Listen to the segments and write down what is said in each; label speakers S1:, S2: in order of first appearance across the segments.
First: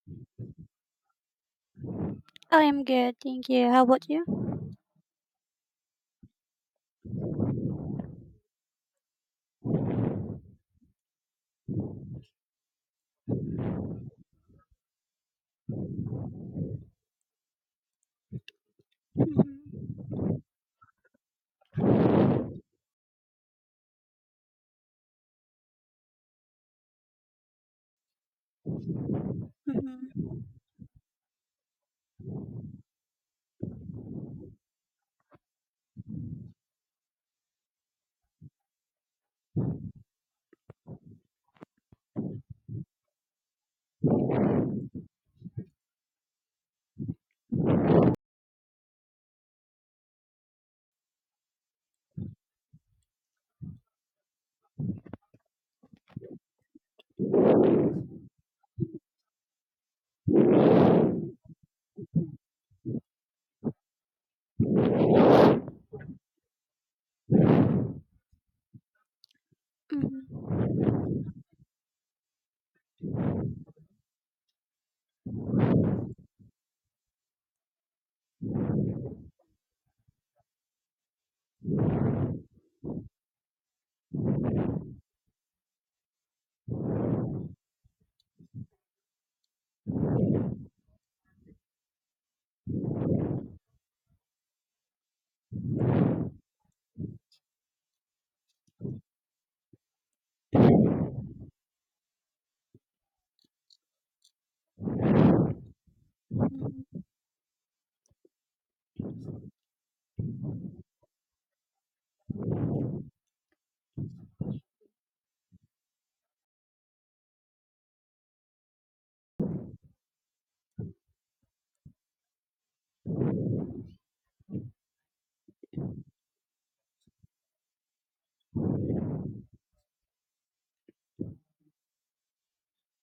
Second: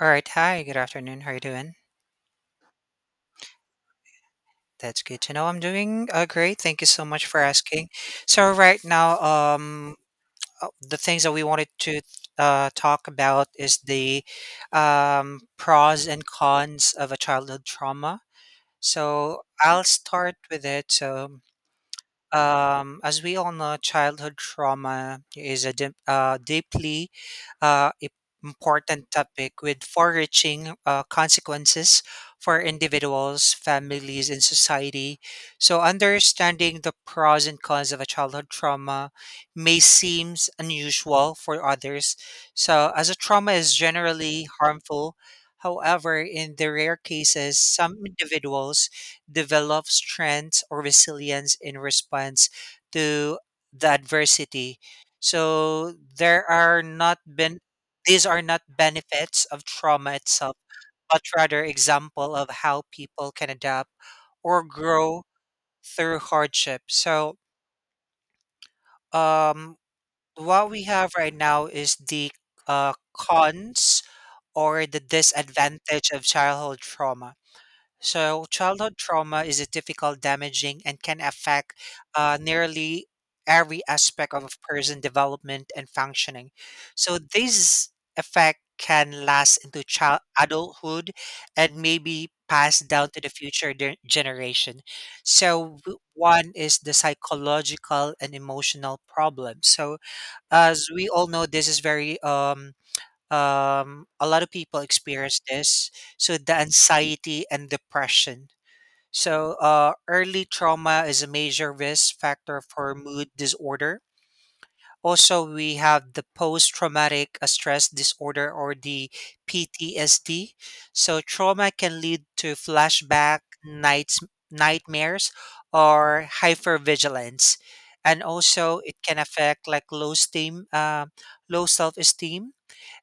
S1: All right. Hi. Good afternoon. How are you doing?
S2: I am good, thank you. How about you?
S1: That's good to know. I'm doing great. Thank you so much for asking. So right now, the things that we wanted to talk about is the pros and cons of a childhood trauma. So
S2: Mhm,
S1: I'll start with it. So as we all know, childhood trauma is a deeply uh, i- important topic with
S2: mhm,
S1: far-reaching consequences for individuals, families, and society. So, understanding the pros and cons of a childhood trauma may seem unusual for others. So, as a trauma is generally harmful. However, in the rare cases, some individuals develop strength or resilience in response to the adversity. So there are not been these are not benefits of trauma itself, but rather example of how people can adapt or grow through hardship. So um,
S2: mhm,
S1: what we have right now is the cons or the disadvantage of childhood trauma. So, childhood trauma is a difficult, damaging, and can affect nearly every aspect of a person's development and functioning. So, this effect can last into child adulthood and maybe pass down to the future generation. So, one is the psychological and emotional problem. So, as we all know, this is very a lot of people experience this. So the
S2: mhm,
S1: anxiety and depression. So early trauma is a major risk factor for mood disorder. Also, we have the post-traumatic stress disorder or the PTSD. So trauma can lead to flashback, nightmares, or hypervigilance, and also it can affect like low self-esteem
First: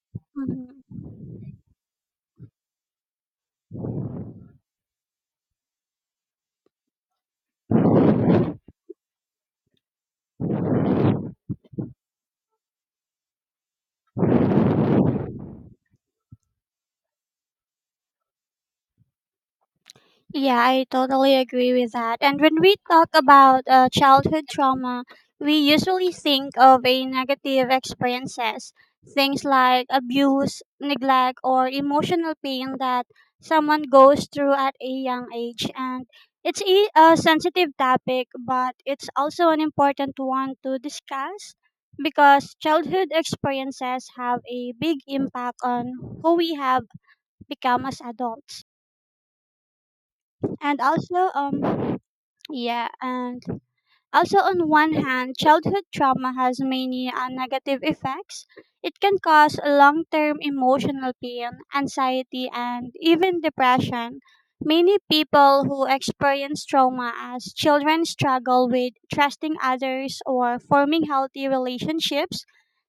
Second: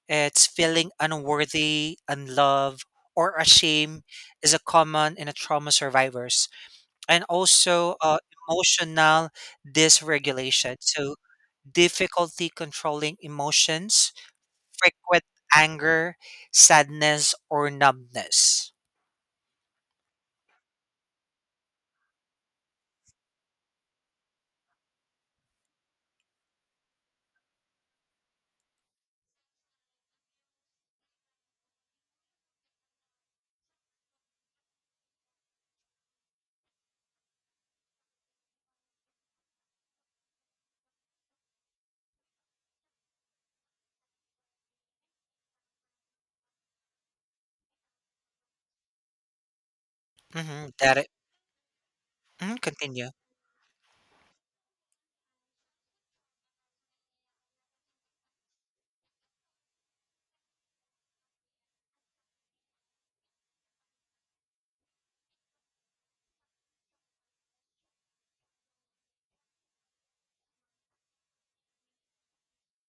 S1: it's feeling
S2: mhm.
S1: unworthy, unloved, or ashamed is a common in a trauma survivors, and also emotional dysregulation. So difficulty controlling emotions, frequent anger, sadness, or numbness.
S2: Yeah, I totally agree with that. And when we talk about childhood trauma, we usually think of a negative experiences, things like abuse, neglect, or emotional pain that someone goes through at a young age. And it's a sensitive topic, but it's also an important one to discuss because childhood experiences have a big impact on who we have become as adults,
S1: Mm-hmm,
S2: and
S1: that it.
S2: also
S1: Mhm,
S2: yeah
S1: continue.
S2: and on one hand, childhood trauma has many negative effects. It can cause long term emotional pain, anxiety, and even depression. Many people who experience trauma as children struggle with trusting others or forming healthy relationships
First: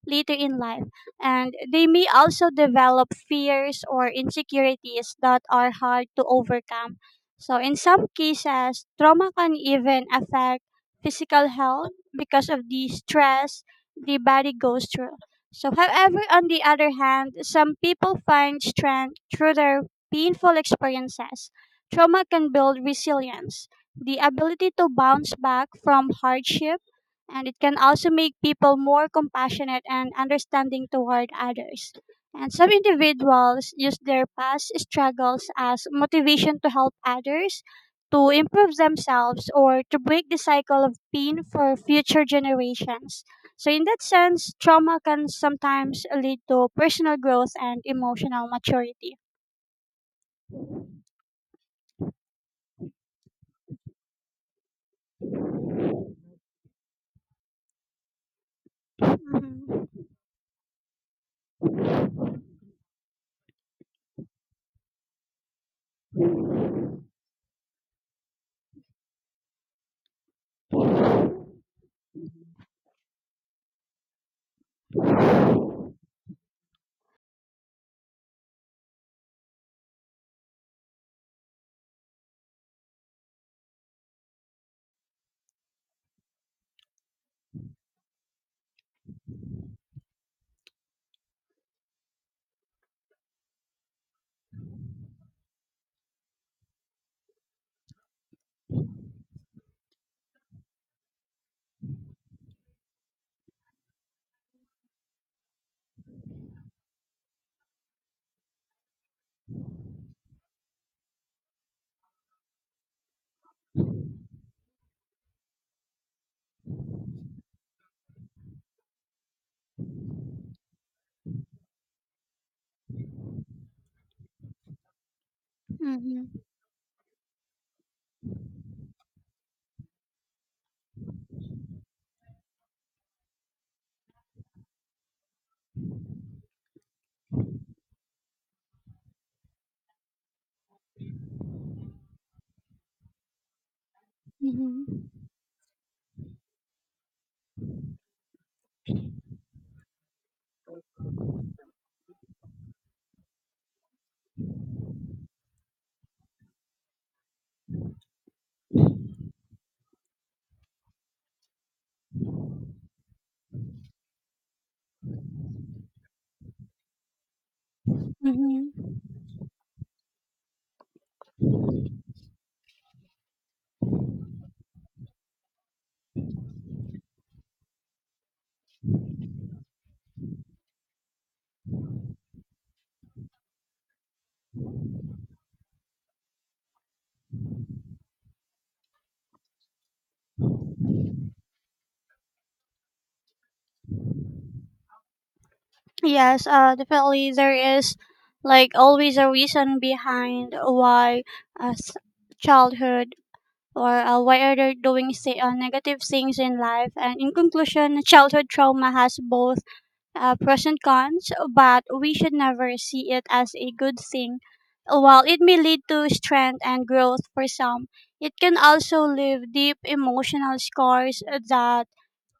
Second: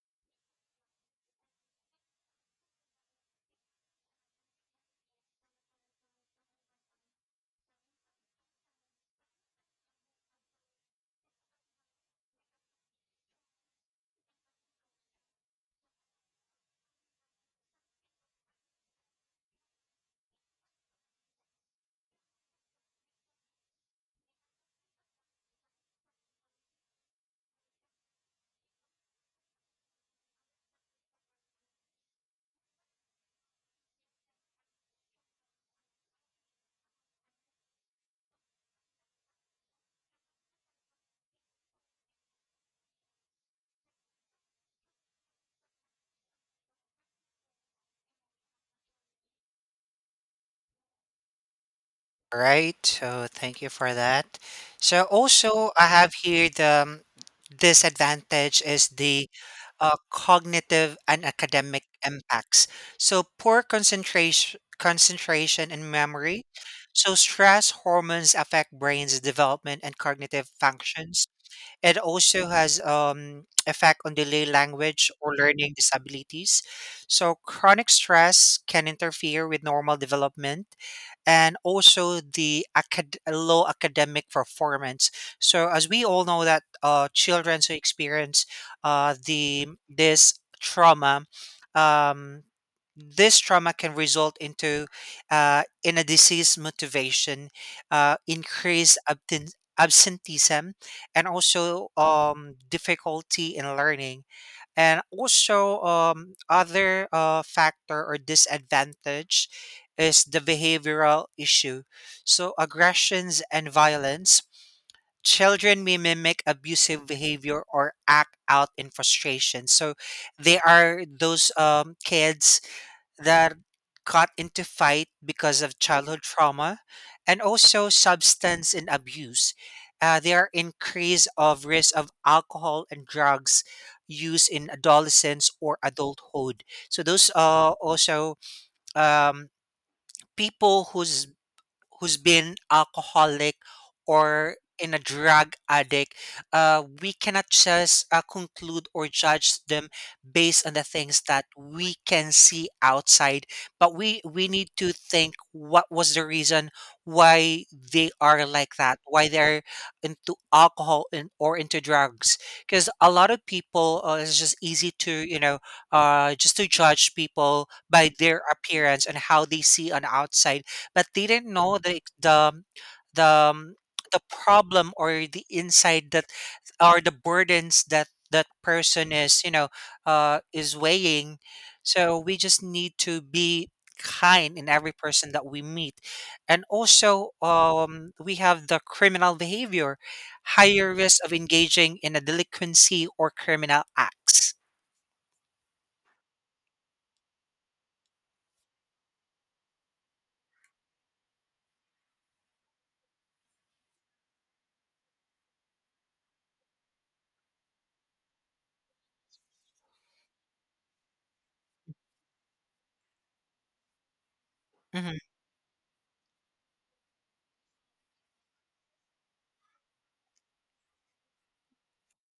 S2: later in life, and they may also develop fears or insecurities that are hard to overcome. So, in some cases, trauma can even affect physical health because of the stress the body goes through. So, however, on the other hand, some people find strength through their painful experiences. Trauma can build resilience, the ability to bounce back from hardship, and it can also make people more compassionate and understanding toward others. And some individuals use their past struggles as motivation to help others to improve themselves or to break the cycle of pain for future generations. So, in that sense, trauma can sometimes lead to personal growth and emotional maturity.
S1: All right, so thank you for that. So also, I have here the disadvantage is the
S2: Mhm.
S1: cognitive and academic impacts. So poor concentration, concentration and memory. So stress hormones affect brain's development and cognitive functions. It also has effect on delay language or learning disabilities. So chronic stress can interfere with normal development and also the low academic performance. So as we all know that children who experience the this trauma, um, this trauma can result into in a disease motivation increased absenteeism and also difficulty in learning and also other factor or disadvantage is the behavioral issue, so aggressions and violence, children may mimic abusive behavior or act out in frustration, so they are those kids that got into fight because of childhood
S2: Mhm.
S1: trauma, and also substance and abuse. There are increase of risk of alcohol and drugs use in adolescence or adulthood. So those are also um, people who's been alcoholic or in a
S2: Mhm.
S1: drug addict, we cannot just conclude or judge them based on the things that we can see outside. But we need to think what was the reason why they are like that, why they're into alcohol and or into drugs. Because a lot of people, it's just easy to, just to judge people by their
S2: Mhm.
S1: appearance and how they see on outside, but they didn't know the um, the problem or the inside that or the burdens that that person is, is weighing. So we just need to be kind in every person that we meet. And also we have the criminal behavior, higher risk of engaging in a delinquency or criminal acts.
S2: Yes, definitely there is like always a reason behind why uh, s- childhood or why are they doing say, negative things in life. And in conclusion, childhood trauma has both pros and cons, but we should never see it as a good thing.
S1: Hmm.
S2: While it may lead to strength and growth for some, it can also leave deep emotional scars that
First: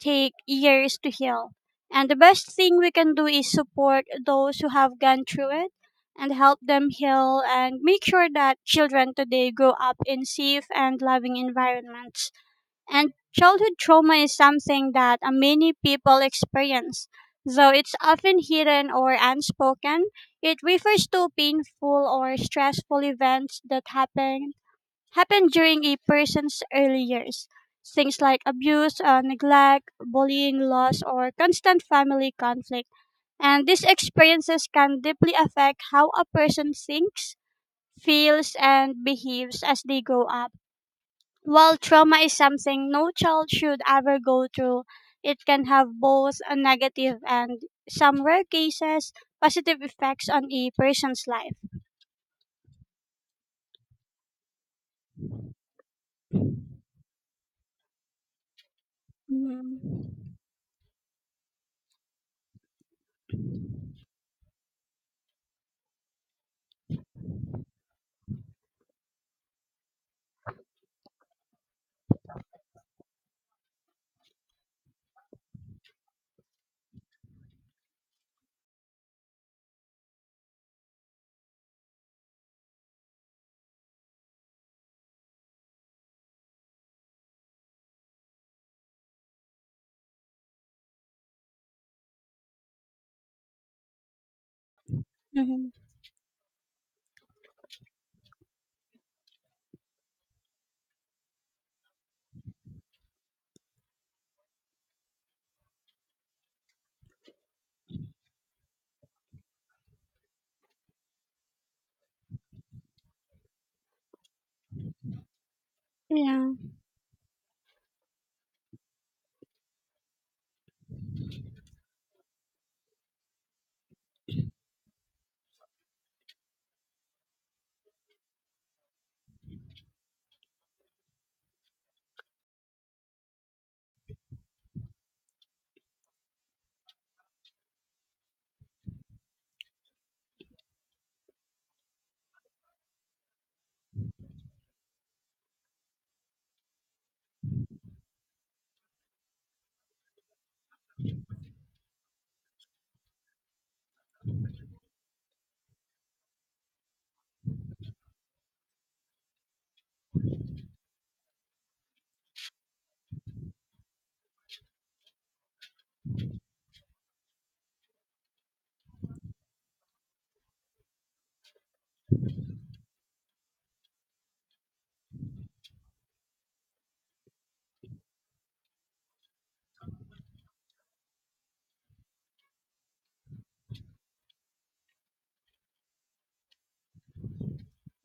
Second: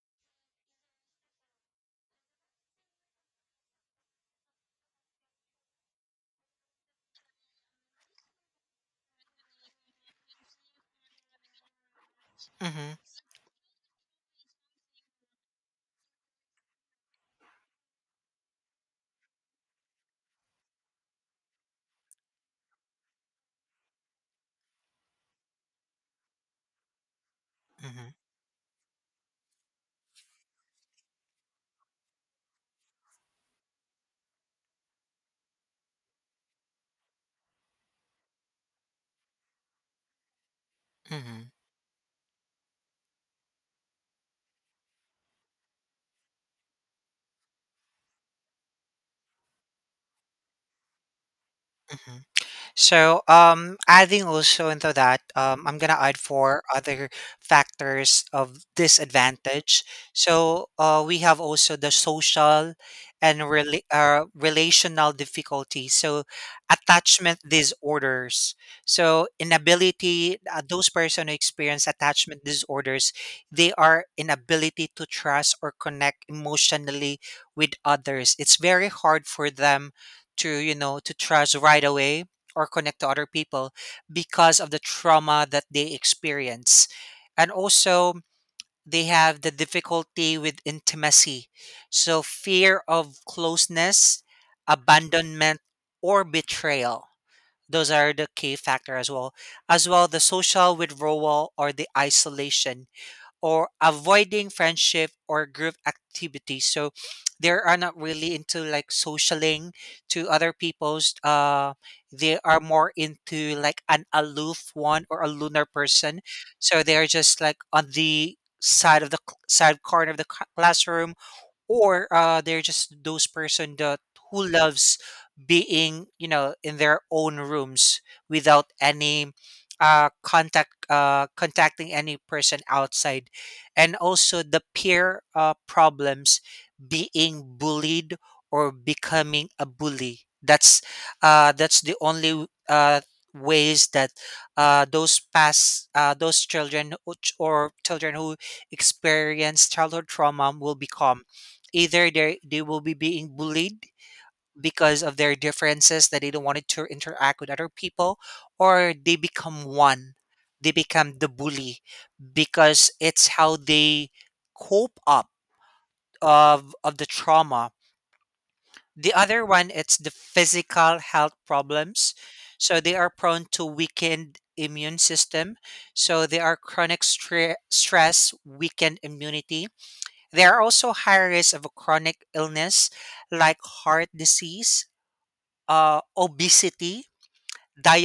S2: take years to heal. And the best thing we can do is support those who have gone through it and help them heal and make sure that children today grow up in safe and loving environments.
S1: Hmm.
S2: And childhood trauma is something that many people experience. Though it's often hidden or unspoken, it refers to painful or stressful events that happen during a person's early years.
S1: Hmm.
S2: Things like abuse, neglect, bullying, loss, or constant family conflict. And these experiences can deeply affect how a person thinks, feels, and behaves as they grow up.
S1: Hmm.
S2: While trauma is something no child should ever go through, it can have both a negative and, some rare cases, positive effects on a person's life.
S1: Hmm. So, adding also into that, I'm gonna add four other factors of disadvantage.
S2: Mm-hmm.
S1: So, we have also the social and relational difficulties. So, attachment disorders. So, inability those person who experience attachment disorders, they are inability to trust or connect emotionally with others. It's very hard for them to, to trust right away or connect to other people because of the trauma that they experience. And also, they have the difficulty with intimacy. So, fear of closeness, abandonment,
S2: Mm-hmm.
S1: or betrayal. Those are the key factor as well. As well, the social withdrawal or the isolation or avoiding friendship or group activities. So they are not really into like socialing to other people's. They are more into like an aloof one or a lunar person.
S2: Yeah.
S1: So they are just like on the side of the side corner of the classroom, or they're just those person that who loves being, in their own rooms without any contacting any person outside. And also the peer problems, being bullied or becoming a bully. That's the only ways that those children who ch- or children who experience childhood trauma will become. Either they will be being bullied because of their differences that they don't want to interact with other people, or they become one. They become the bully because it's how they cope up of the trauma. The other one it's the physical health problems. So they are prone to weakened immune system. So they are chronic stress, weakened immunity, there are also high risk of a chronic illness like heart disease, obesity,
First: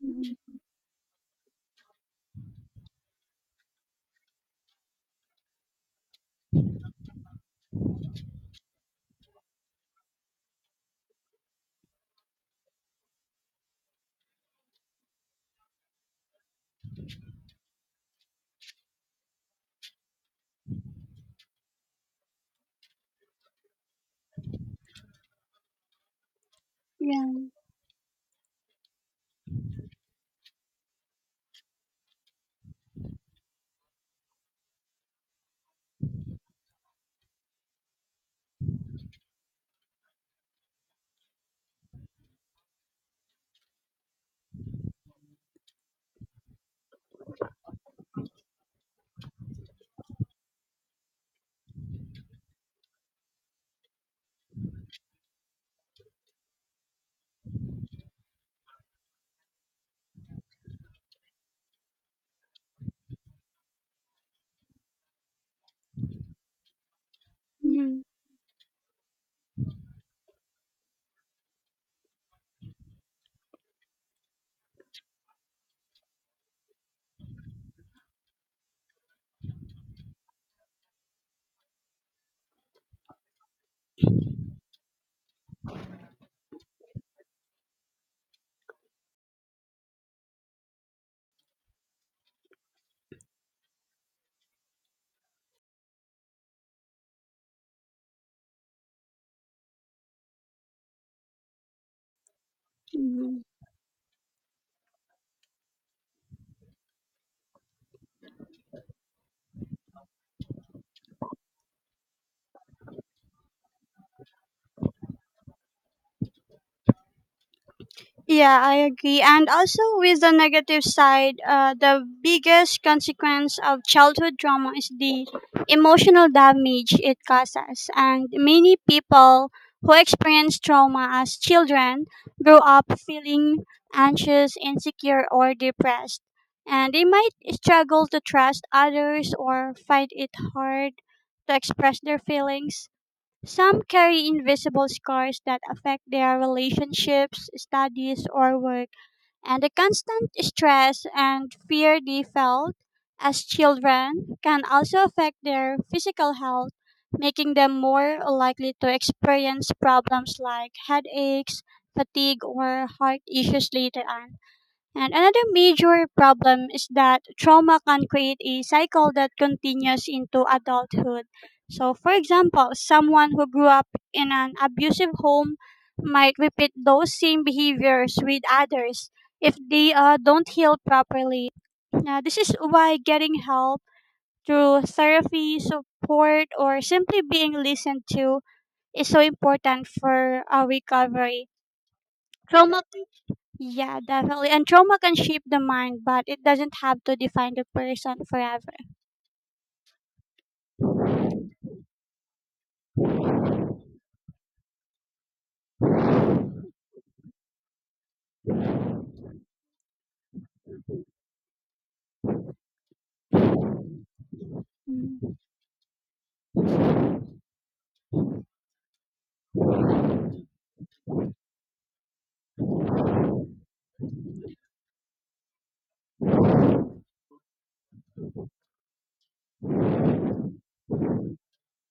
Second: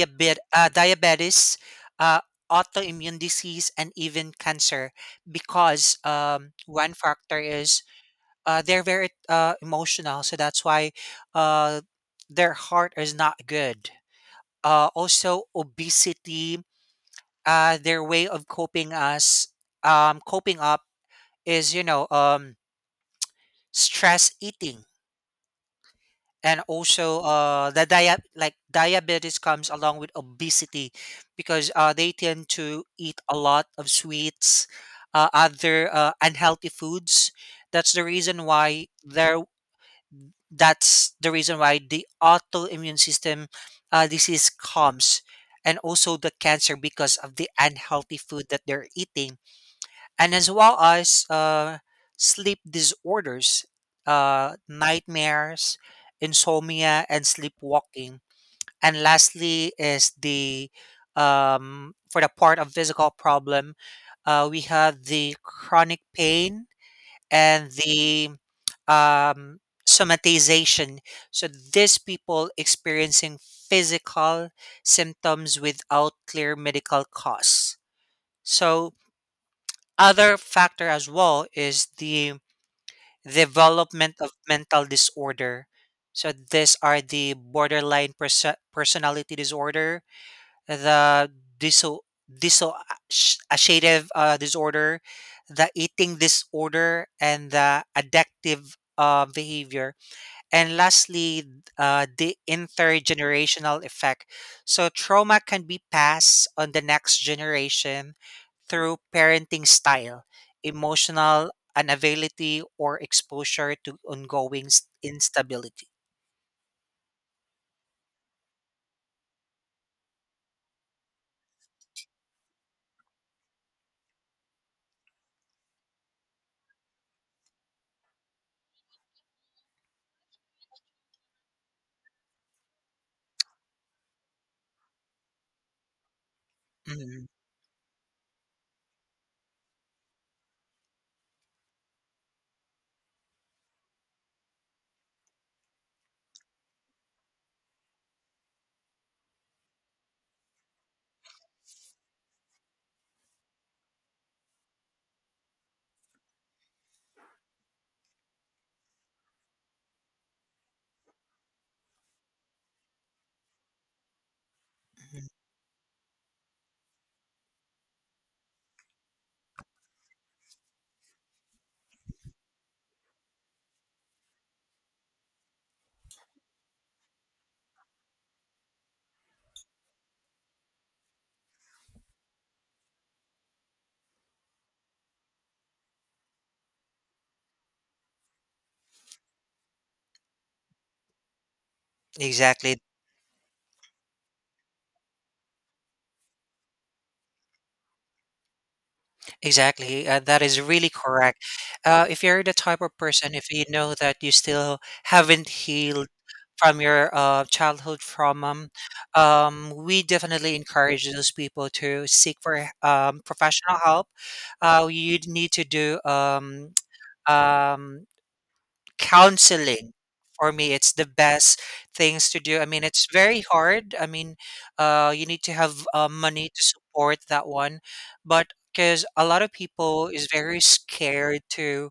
S2: Mhm.
S1: uh, diabetes, uh, autoimmune disease, and even cancer. Because one factor is they're very emotional, so that's why uh, their heart is not good. Also, obesity, their way of coping up is, stress eating. And also
S2: Yeah.
S1: the dia- like diabetes comes along with obesity, because they tend to eat a lot of sweets, other unhealthy foods. That's the reason why there that's the reason why the autoimmune system disease comes, and also the cancer because of the unhealthy food that they're eating. And as well as sleep disorders, nightmares, insomnia, and sleepwalking. And lastly is the for the part of physical problem, we have the chronic pain and
S2: Mhm.
S1: the um, somatization. So these people experiencing physical symptoms without clear medical cause. So other factor as well is the development of mental disorder. So these are the borderline personality disorder, the diso dissociative disorder, the eating disorder, and the addictive behavior. And lastly, the
S2: Mhm.
S1: intergenerational effect. So, trauma can be passed on the next generation through parenting style, emotional unavailability, or exposure to ongoing instability.
S2: Yeah, I agree. And also, with the negative side, the biggest consequence of childhood trauma is the emotional damage it causes. And many people who experience trauma as children grow up feeling anxious, insecure, or depressed. And they
S1: Mhm,
S2: might struggle to trust others or find it hard to express their feelings. Some carry invisible scars that affect their relationships, studies, or work, and the constant stress and fear they felt as children can also affect their physical health, making them more likely to experience problems like headaches, fatigue, or heart issues later on. And
S1: mhm.
S2: another major problem is that trauma can create a cycle that continues into adulthood. So, for example, someone who grew up in an abusive home might repeat those same behaviors with others if they don't heal properly. Now, this is why getting help through therapy, support, or simply being listened to is so important for our recovery.
S1: Exactly.
S2: Trauma Yeah, definitely. And trauma can shape the mind, but it doesn't have to define the person forever.
S1: Exactly, that is really correct. If you're the type of person, if you know that you still haven't healed from your childhood trauma, we definitely encourage those people to seek for professional help. You
S2: Mm.
S1: need to do um, counseling. For me, it's the best things to do. I mean, it's very hard. I mean, you need to have money to support that one, but because a lot of people is very scared to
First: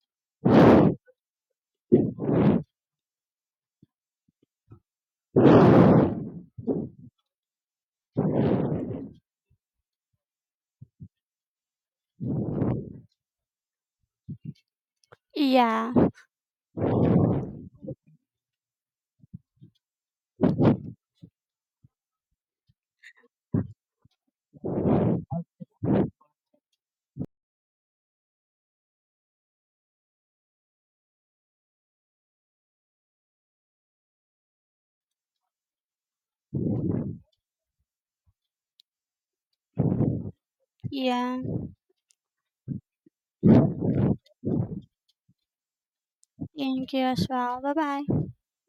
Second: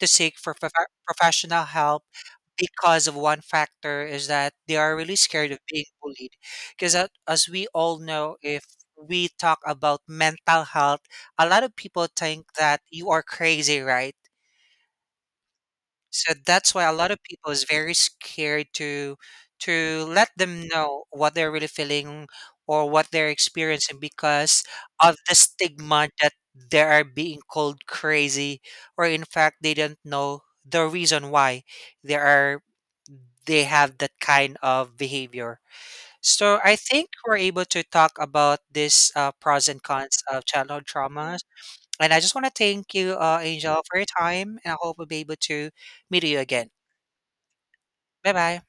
S1: seek for professional help because of one factor is that they are really scared of being bullied. Because as we all know, if we talk about mental health, a lot of people think that you are crazy, right?
S2: Yeah,
S1: So that's why a lot of people is very scared to let them know what they're really feeling or what they're experiencing because of the stigma that they are being called crazy, or in fact they don't know the reason why they are they have that kind of behavior. So I think we're able to talk about this pros and cons of childhood
S2: yeah.
S1: traumas, and I just want to thank you, Angel, for your time, and I hope we'll be able to meet you again.
S2: Thank you as well. Bye bye.
S1: Bye bye.